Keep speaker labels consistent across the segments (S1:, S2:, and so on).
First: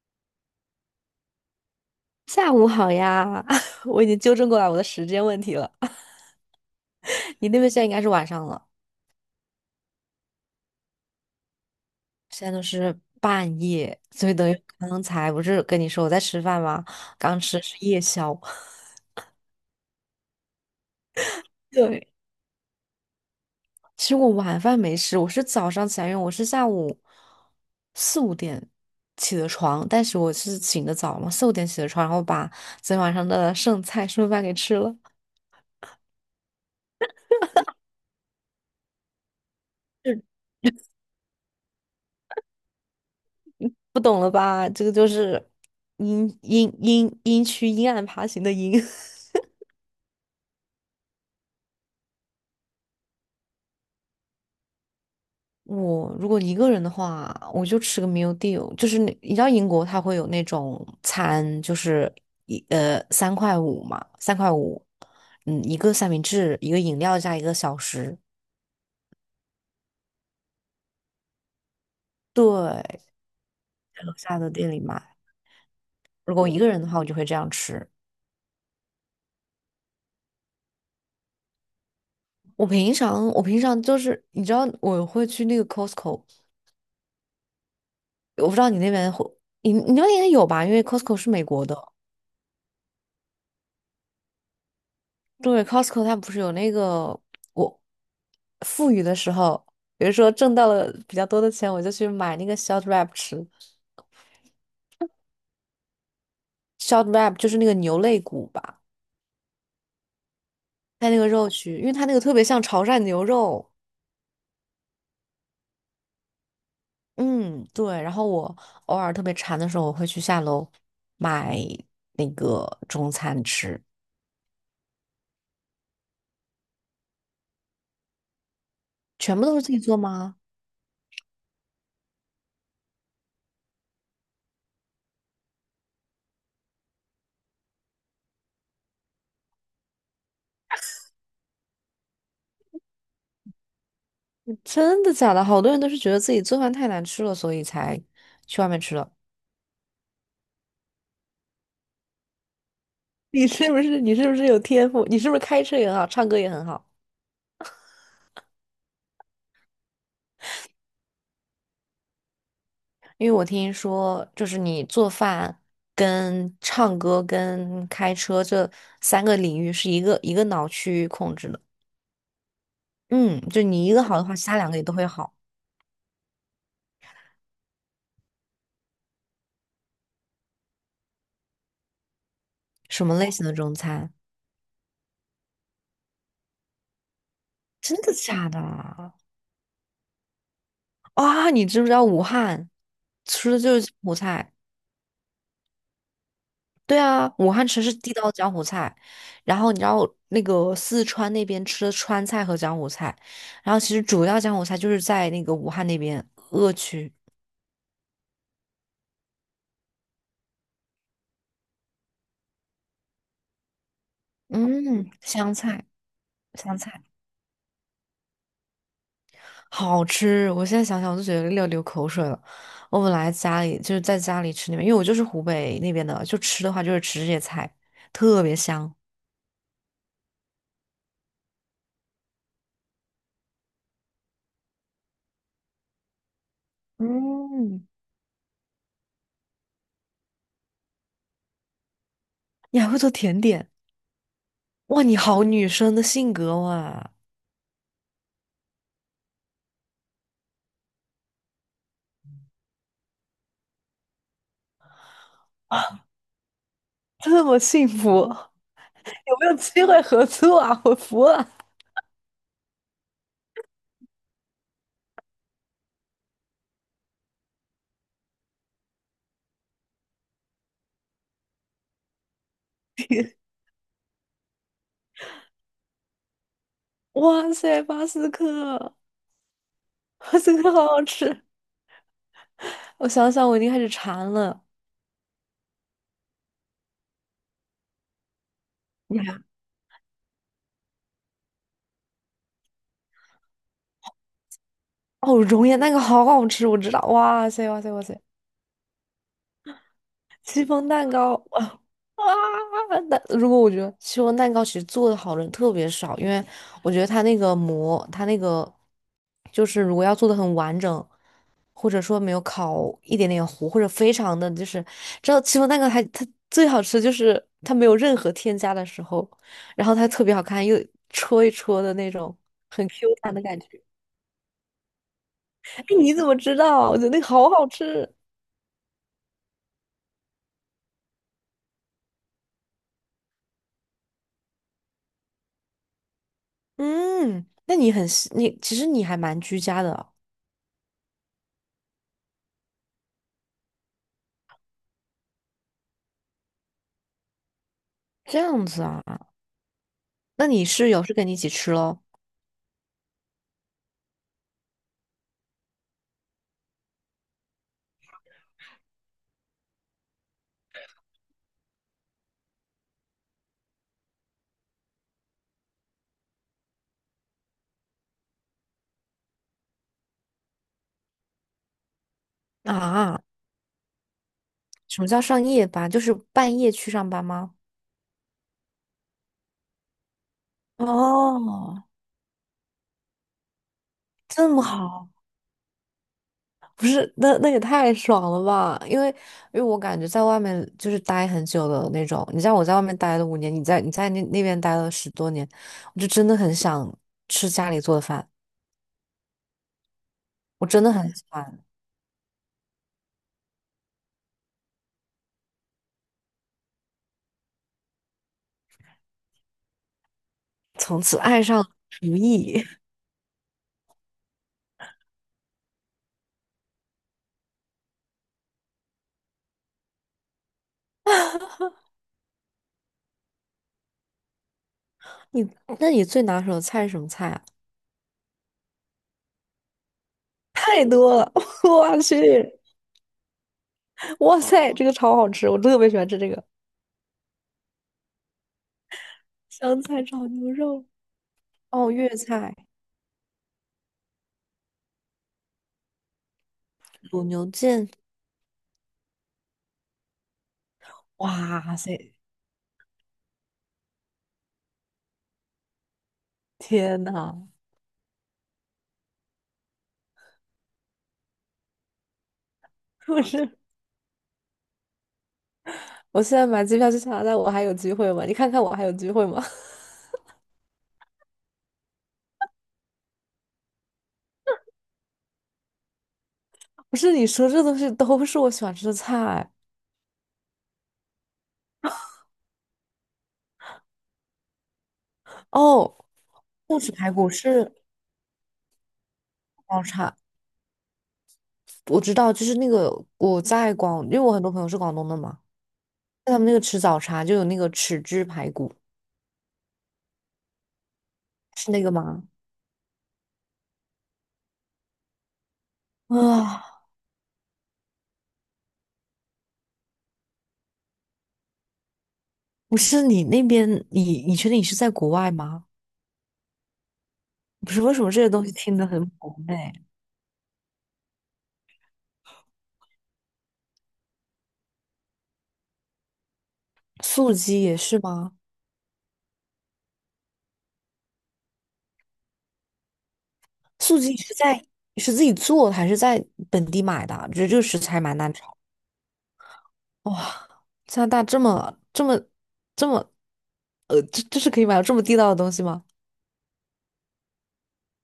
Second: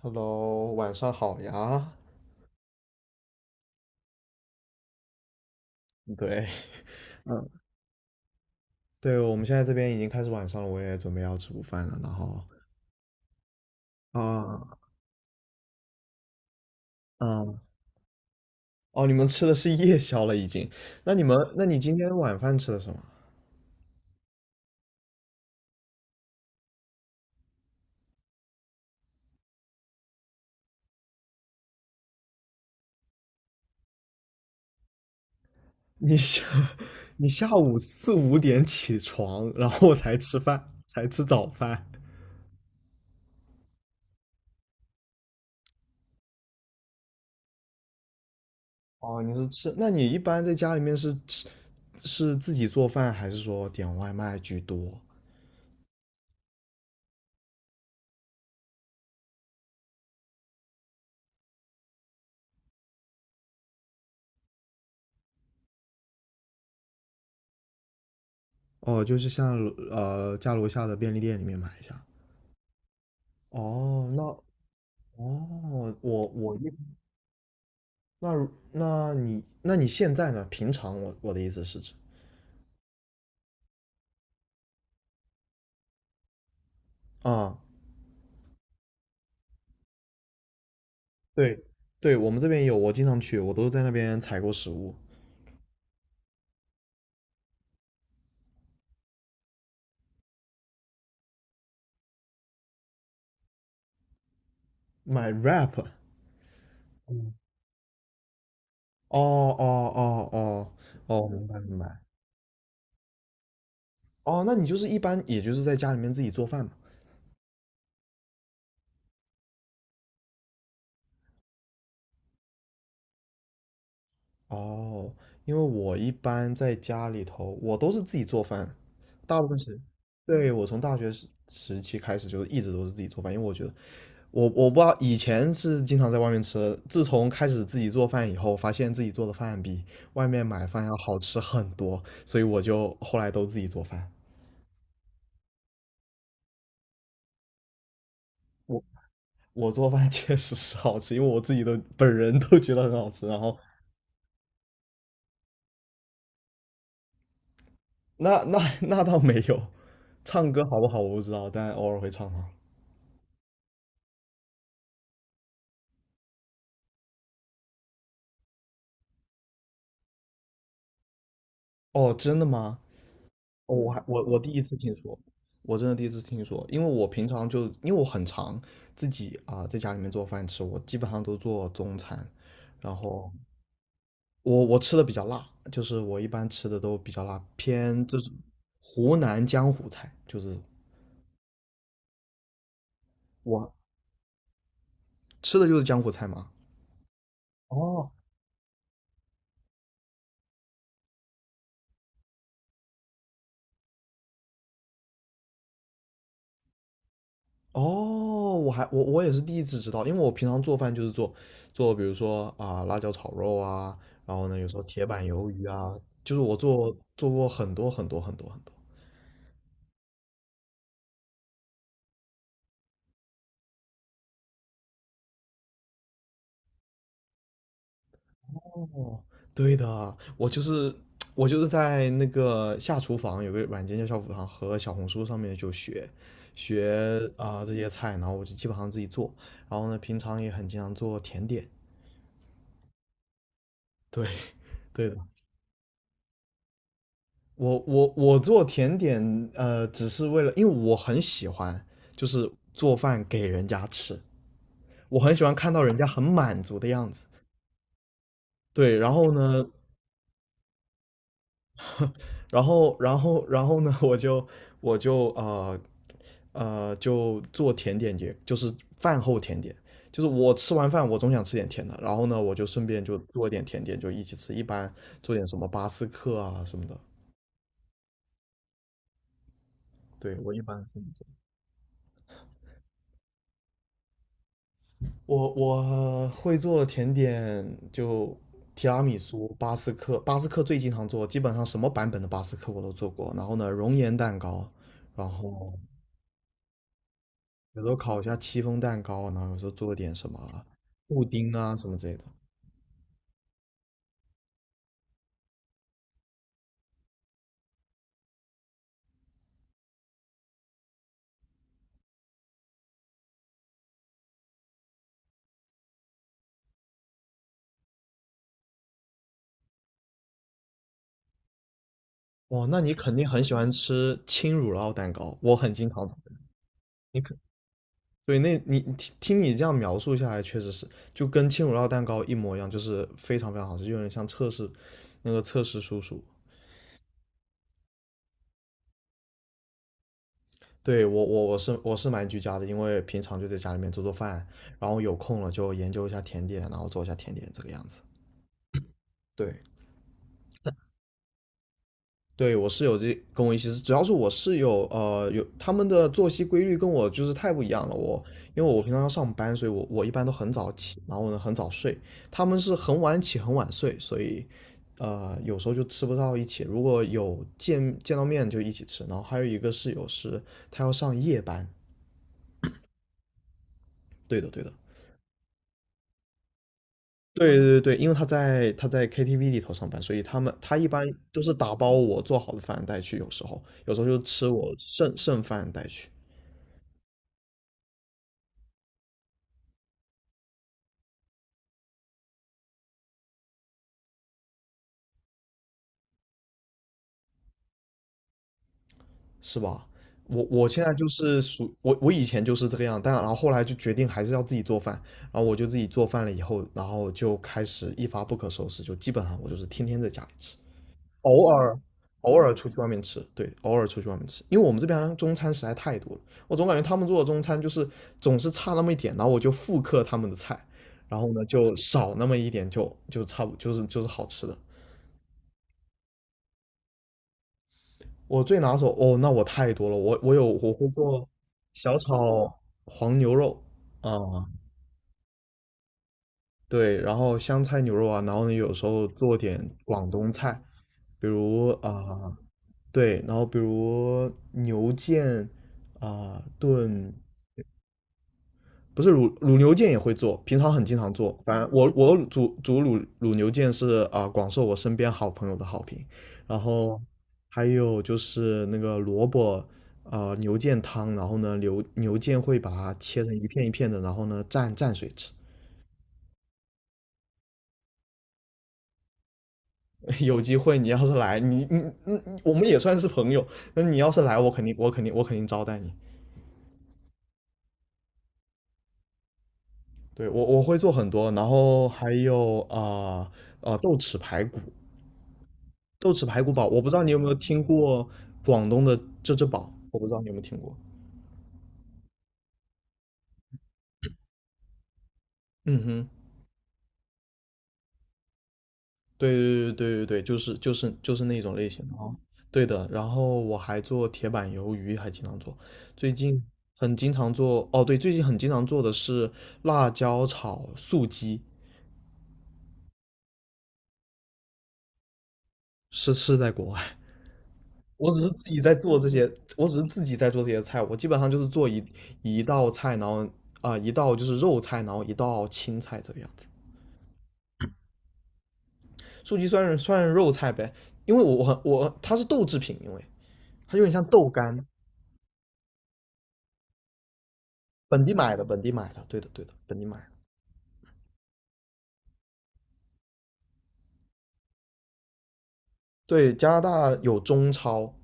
S1: Hello，晚上好呀。
S2: 下午好呀，我已经纠正过来我的时间问题了。
S1: 对，
S2: 你
S1: 嗯
S2: 那边现在应该是晚上了，
S1: 对，我们现在这边已经开始晚上了，我也准备要吃午饭了。然后，
S2: 现在都是半夜，所以等于
S1: 啊，
S2: 刚才不是跟你说我在吃饭吗？刚吃
S1: 嗯，
S2: 的是夜宵。
S1: 哦，你们吃的是夜宵了已经？那你今
S2: 对，
S1: 天晚饭吃的什么？
S2: 其实我晚饭没吃，我是早上起来，因为我是下午四五点起的床，但是我是醒的早嘛，四五点起的床，然后把昨天晚上的剩菜剩饭给吃了。
S1: 你下，你下午四五点起床，然后才吃饭，才吃早饭。
S2: 不懂了吧？这个就是阴阴阴阴区阴暗爬行的阴。
S1: 哦，你是吃，那你一般在家里面是吃，是自己做饭，还是说点外卖居多？
S2: 我如果一个人的话，我就吃个 meal deal，就是那你知道英国它会有那种餐，就是三块五嘛，三块五，嗯，一个三明治，一个饮料加一个小食，
S1: 哦，就是像家楼下的便利店里面买一下。
S2: 对，在
S1: 哦，
S2: 楼下
S1: 哦，
S2: 的店里买。
S1: 我
S2: 如果我
S1: 我
S2: 一个
S1: 一
S2: 人的话，我就会这样吃。
S1: 那你现在呢？平常我的意思是指
S2: 我平常就是你知道我会去那个 Costco，
S1: 啊，
S2: 我不知道你那边会，你那边应该有吧？因为 Costco 是美
S1: 对
S2: 国的。
S1: 对，我们这边有，我经常去，我都在那边采购食物，
S2: 对，Costco 它不是有那个我富裕的时候，比如说挣到了比较多的钱，我就去买那个 short rib 吃。
S1: 买 wrap。
S2: short
S1: 嗯，
S2: rib 就是那个牛肋骨吧，
S1: 哦哦哦哦
S2: 它那个
S1: 哦，明
S2: 肉
S1: 白明
S2: 去，因为
S1: 白。
S2: 它那个特别像潮汕牛肉。
S1: 哦，那你就是一般也就是在家里面自己做饭嘛？
S2: 嗯，对。然后我偶尔特别馋的时候，我会去下楼买那个中餐吃。
S1: 哦，因为我一般在家里头，我都是自己做饭，
S2: 全
S1: 大
S2: 部
S1: 部
S2: 都
S1: 分
S2: 是自
S1: 是。
S2: 己做吗？
S1: 对，我从大学时期开始，就是一直都是自己做饭，因为我觉得我不知道，以前是经常在外面吃，自从开始自己做饭以后，发现自己做的饭比外面买饭要好吃很多，所以我就后来都自己做饭。
S2: 真的假的？好多人都是觉得自己做饭太难吃了，所以才去外面
S1: 我
S2: 吃了。
S1: 我做饭 确实是好吃，因为我自己都本人都觉得很好吃。然
S2: 你
S1: 后
S2: 是不是你是不是有天赋？你是不是开车也很好，唱歌也很好？
S1: 那倒没有，唱歌好不好我不知道，但偶尔会唱啊。
S2: 因为我听说，就是你做饭、跟唱歌、跟开车这3个领域是一个一个脑区控制的。
S1: 哦，真的吗？
S2: 嗯，就
S1: 哦
S2: 你一个好
S1: 我
S2: 的话，
S1: 我
S2: 其
S1: 第
S2: 他
S1: 一
S2: 两
S1: 次
S2: 个也都
S1: 听
S2: 会
S1: 说，
S2: 好。
S1: 我真的第一次听说，因为我平常就因为我很常自己啊、在家里面做饭吃，我基本上都做中餐，然
S2: 什么类
S1: 后
S2: 型的中餐？
S1: 我吃的比较辣，就是我一般吃的都比较辣，
S2: 真
S1: 偏
S2: 的
S1: 就是
S2: 假的
S1: 湖南江湖菜，就是
S2: 啊？你知不知道武汉吃的
S1: 我
S2: 就是柬菜。
S1: 吃的就是江湖菜嘛。
S2: 对啊，武汉吃是
S1: 哦。
S2: 地道江湖菜，然后你知道那个四川那边吃的川菜和江湖菜，然后其实主要江湖菜就是在那个武汉那边鄂区，
S1: 哦，我也是第一次知道，因为我平常做饭就是做比如说啊辣椒炒肉啊，然后呢有时候铁
S2: 嗯，
S1: 板鱿
S2: 湘
S1: 鱼
S2: 菜，
S1: 啊，就是我
S2: 湘
S1: 做
S2: 菜
S1: 做过很多很多很多很多。
S2: 好吃，我现在想想我都觉得要流口水了。我本来家里就是在家里吃那边，因为我就是湖北那边的，就吃的话就是吃这些菜，特别香。
S1: 哦，对的，我就是在那个下厨房有个软件叫下厨房和小红书上面就学啊、这
S2: 嗯，
S1: 些菜，然后我就基本上自己做，然后呢平常也很经常做甜点。
S2: 你还会做甜点，
S1: 对
S2: 哇，
S1: 对的，
S2: 你好女生的性格哇，
S1: 我做甜点，只是为了，因为我很喜欢，就是做饭给人家吃，我很喜欢看到人家很满足的样子。
S2: 这么幸福。有
S1: 对，然后
S2: 没有
S1: 呢，
S2: 机会合作啊？我服了！
S1: 然后然后然后呢，我就我就就做甜点也，就是饭后甜点，就是我吃完饭我总想吃点甜的，然后呢，我就顺便就做点甜点，就一起吃，一般做点什么巴斯克啊什么的。
S2: 哇塞，巴斯克，
S1: 对，
S2: 巴
S1: 我一
S2: 斯克
S1: 般
S2: 好
S1: 是这
S2: 好
S1: 么做。
S2: 吃。我想想，我已经开始馋了。
S1: 我会做的甜点就提拉米
S2: 你还
S1: 苏、巴斯克，巴斯克最经常做，基本上什么版本的巴斯克我都做过。然后呢，熔岩蛋糕，然
S2: 哦，熔
S1: 后
S2: 岩蛋糕好好吃，我知道。哇塞，哇
S1: 有时
S2: 塞，
S1: 候
S2: 哇塞，
S1: 烤一下戚风蛋糕，然后有时候做点什
S2: 戚
S1: 么
S2: 风蛋
S1: 布
S2: 糕
S1: 丁
S2: 啊，
S1: 啊什么之类的。
S2: 那如果我觉得戚风蛋糕其实做的好的人特别少，因为我觉得它那个膜，它那个就是如果要做的很完整，或者说没有烤一点点糊，或者非常的就是，知道戚风蛋糕它最好吃就是它没有任何添加的时候，然后它特别好看，又戳一戳的那种
S1: 哇，那
S2: 很
S1: 你
S2: Q
S1: 肯定
S2: 弹的
S1: 很喜
S2: 感觉。
S1: 欢吃轻乳酪蛋糕，我很
S2: 哎，
S1: 经常。
S2: 你怎么知道啊？我觉得
S1: 你
S2: 那个
S1: 可
S2: 好好吃。
S1: 对，那你听听你这样描述下来，确实是就跟轻乳酪蛋糕一模一样，就是非常非常好吃，就有点像测试叔叔。
S2: 嗯，那你很细你其实你还蛮居家的哦，
S1: 对，我是蛮居家的，因为平常就在家里面做做饭，然后有空了就研究一下甜点，然后做一下甜点这个样子。
S2: 这样子啊。
S1: 对，
S2: 那你室友是跟你一起吃喽？
S1: 对我室友这跟我一起是，主要是我室友有他们的作息规律跟我就是太不一样了。因为我平常要上班，所以我一般都很早起，然后呢很早睡，他们是很晚起很晚睡，所以有时候就吃不到一起。如果有见到面就一起吃，然后还有一个室友是他要上夜班，
S2: 啊，
S1: 对的对的，
S2: 什么叫上夜班？就是半夜去上班吗？
S1: 对对对，因为他在 KTV 里头上班，所以他一般都是打
S2: 哦，
S1: 包我做好的饭带去，有时候就吃
S2: 这么
S1: 我
S2: 好，
S1: 剩饭带去，
S2: 不是，那也太爽了吧？因为我感觉在外面就是待很久的那种，你像我在外面待了5年，你在那边待了10多年，我就真的很想吃家里做的饭，
S1: 是吧？我
S2: 我
S1: 我
S2: 真
S1: 现在
S2: 的
S1: 就
S2: 很喜
S1: 是
S2: 欢，
S1: 属我以前就是这个样，但然后后来就决定还是要自己做饭，然后我就自己做饭了以后，然后就开始一发不可收拾，就基本上我就是天天在家里吃。
S2: 从此爱
S1: 偶
S2: 上
S1: 尔
S2: 厨
S1: 偶尔
S2: 艺。
S1: 出 去外面吃，对，偶尔出去外面吃，因为我们这边中餐实在太多了，我总感觉他们做的中餐就是总是差那么一点，然后我就复刻他们的菜，然后呢就少那么一点就，就差不就是好吃的。
S2: 你那你最拿手的菜是什么菜啊？
S1: 我最拿手哦，那我太多了，我我
S2: 太
S1: 会
S2: 多
S1: 做
S2: 了，
S1: 小
S2: 我去，
S1: 炒黄牛肉
S2: 哇
S1: 啊，
S2: 塞，这个超好吃，我特别喜欢吃这个。
S1: 对，然后香菜牛肉啊，然后呢有时候做点
S2: 香菜
S1: 广
S2: 炒
S1: 东
S2: 牛
S1: 菜，
S2: 肉，
S1: 比如啊、
S2: 哦，粤菜
S1: 对，然后比如牛腱啊、炖，
S2: 卤牛腱，
S1: 不是卤牛腱也会做，平常很经常做。反正
S2: 哇
S1: 我
S2: 塞，
S1: 我煮卤牛腱是啊、广受我身边好朋友的好评，然后
S2: 天呐！
S1: 还有就是那个萝卜。啊牛腱汤，然后呢，牛腱会把它
S2: 不
S1: 切成一
S2: 是
S1: 片一片的，然后呢，蘸蘸水吃。
S2: 我现在买机票去加拿大，我还有机会吗？你看看我还有机会吗？
S1: 有机会你要是来，你你你我们也算是朋友。那你要是来，我肯定招待你。
S2: 不是你说这东西都是我喜欢吃的菜
S1: 对，我会做很多，然后还有啊豆豉排骨，
S2: 哦，
S1: 豆豉排骨煲，
S2: 不
S1: 我不
S2: 止
S1: 知道你
S2: 排
S1: 有没
S2: 骨
S1: 有听
S2: 是
S1: 过广东的这只煲，
S2: 广
S1: 我不知
S2: 茶，
S1: 道你有没有听过。
S2: 我知道，就是那个我在广，因为我很多朋友是广东的嘛，
S1: 嗯哼，
S2: 他们那个吃早茶就有那个豉汁排骨，
S1: 对对对对对对，就是就是就是那种类
S2: 是那
S1: 型
S2: 个
S1: 的啊。
S2: 吗？
S1: 对的，然后我还做铁板鱿鱼，还经常做。最近
S2: 啊，
S1: 很经常做，哦，对，最近很经常做的是辣椒炒素鸡，
S2: 不是你那边，你确定你是在国外吗？
S1: 是在国外。
S2: 不是为什么
S1: 我只
S2: 这
S1: 是
S2: 些
S1: 自
S2: 东西
S1: 己在
S2: 听得
S1: 做
S2: 很
S1: 这些，
S2: 普
S1: 我只是
S2: 遍？
S1: 自己在做这些菜，我基本上就是做一道菜，然后啊、一道就是肉菜，然后一道青菜这个样子。
S2: 素鸡也是吗？
S1: 素鸡算是肉菜呗，因为我我我它是豆制品，因为它有点
S2: 素
S1: 像
S2: 鸡
S1: 豆
S2: 是在
S1: 干，
S2: 是自己做的还是在本地买的啊？觉得这个食材
S1: 本地
S2: 蛮难
S1: 买的，
S2: 炒。
S1: 本地买的，对的对的，本地买的。
S2: 哇，加拿大这么，这是可以买到这么地道的东西吗？
S1: 对，加拿大有中超，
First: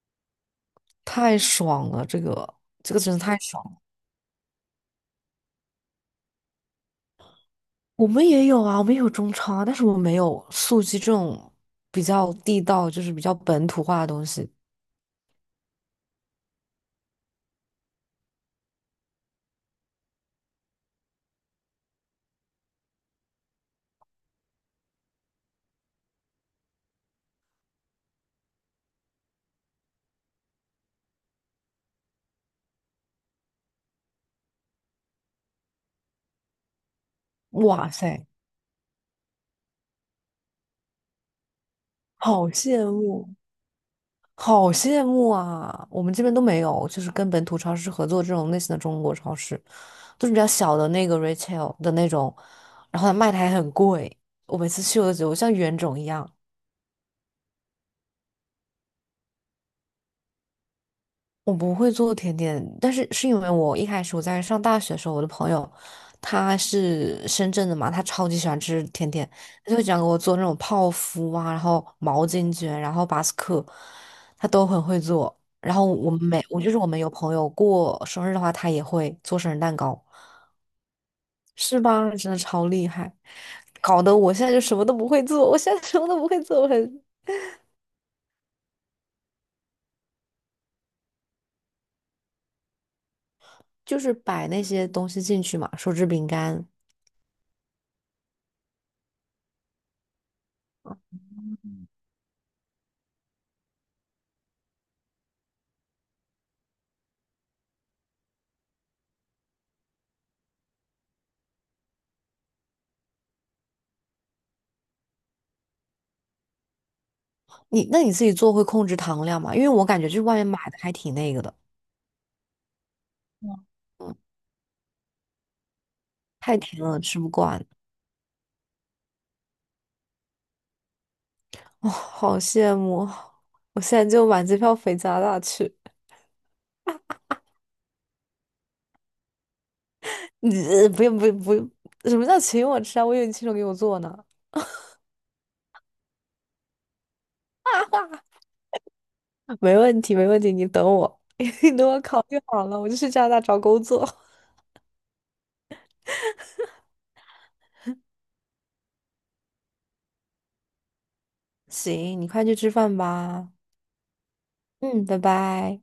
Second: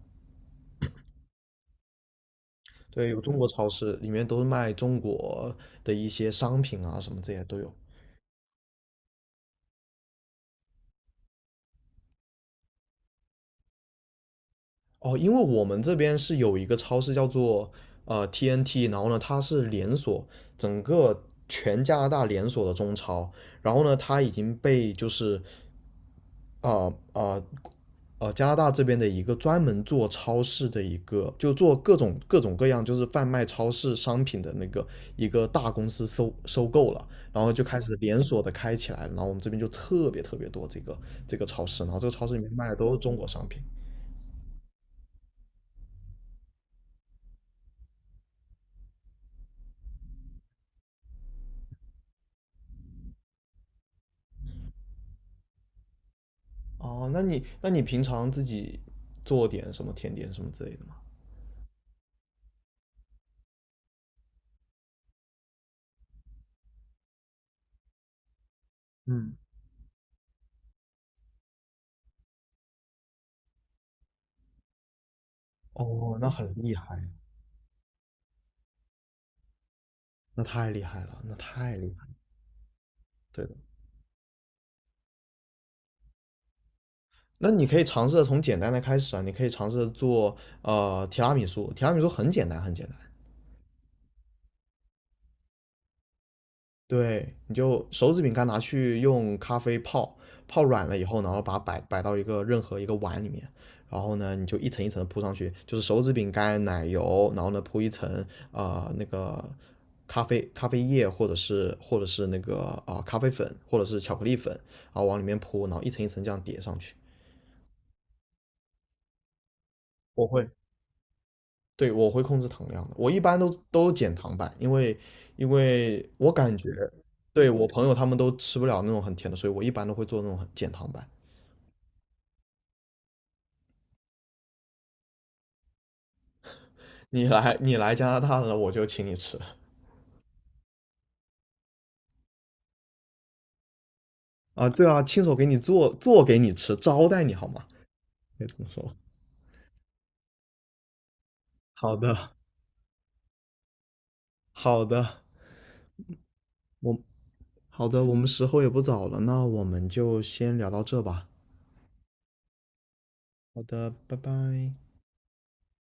S2: 太爽了，这个
S1: 对，
S2: 真的
S1: 有中
S2: 太
S1: 国
S2: 爽
S1: 超
S2: 了。
S1: 市，里面都是卖中国的一些商品啊，什么这些都有。
S2: 我们也有啊，我们也有中超啊，但是我们没有素鸡这种比较地道，就是比较本土化的东西。
S1: 哦，因为我们这边是有一个超市叫做TNT，然后呢，它是连锁，整个全加拿大连锁的中超，然后呢，它已经被就是呃呃加拿大这边的一个专门做超市的一个，就做各种各样就是贩卖超市商品的那个一个大公司收购了，然后就开
S2: 哇
S1: 始连
S2: 塞，
S1: 锁的开起来了然后我们这边就特别特别多这个超市，然后这个超市里
S2: 好
S1: 面卖的
S2: 羡
S1: 都是中国
S2: 慕！
S1: 商品。
S2: 好羡慕啊！我们这边都没有，就是跟本土超市合作这种类型的中国超市，都是比较小的那个 retail 的那种，然后它卖的还很贵。我每次去我都觉得我像冤种一样。
S1: 哦，那你那你平常自己做点什么甜点什么之类的吗？
S2: 我不会做甜点，但是是因为我一开始在上大学的时候，我的朋友他是深圳的嘛，他超级喜欢吃甜点，
S1: 嗯，
S2: 他就想讲给我做那种泡芙啊，然后毛巾卷，然后巴斯克，他都很会做。然后我
S1: 哦，
S2: 们
S1: 那
S2: 每
S1: 很
S2: 我就
S1: 厉
S2: 是
S1: 害，
S2: 我们有朋友过生日的话，他也会做生日蛋糕，
S1: 那太厉害了，那太
S2: 是
S1: 厉害
S2: 吧？
S1: 了
S2: 真的超厉害，
S1: 对的，
S2: 搞得我现在就什么都不会做，我现在什么都不会做，我很
S1: 那你可以尝试着从简单的开始啊，你可以尝试着做提拉米苏，提拉米苏很简单，很简单。
S2: 就是摆那些东西进去嘛，手指饼干。
S1: 对，你就手指饼干拿去用咖啡泡，泡软了以后，然后把它摆到一个任何一个碗里面，然后呢，你就一层一层的铺上去，就是手指饼干、奶油，然后呢铺一层那个咖啡液或者是那个啊、咖啡粉或者是巧克力粉，然后往里面铺，然后一层一层这样叠上去。
S2: 那你自己做会控制糖量吗？因为我感觉就是
S1: 我
S2: 外面
S1: 会，
S2: 买的还挺那个的，
S1: 对，我会控制糖量的，我一般都减
S2: 嗯，
S1: 糖版，因为我感
S2: 太
S1: 觉，
S2: 甜了，吃不
S1: 对
S2: 惯。
S1: 我朋友他们都吃不了那种很甜的，所以我一般都会做那种很减糖版。
S2: 哦，好羡慕！我现在就买机票飞加拿大去。
S1: 你来加拿大了，我就请你吃
S2: 不用不用不用，什么叫请我吃啊？我以为你亲手给我做呢。
S1: 啊，对啊，亲手给你做做给你吃，招待你好吗？
S2: 哈哈，
S1: 可以这么说。
S2: 没问题没问题，你等我，你等
S1: 好
S2: 我考
S1: 的，
S2: 虑好了，我就去加拿大找工作。
S1: 好的，我好的，我们时候也不早了，那我们就先聊到这吧。
S2: 行，你快去吃饭吧。
S1: 好的，拜拜。
S2: 嗯，拜拜。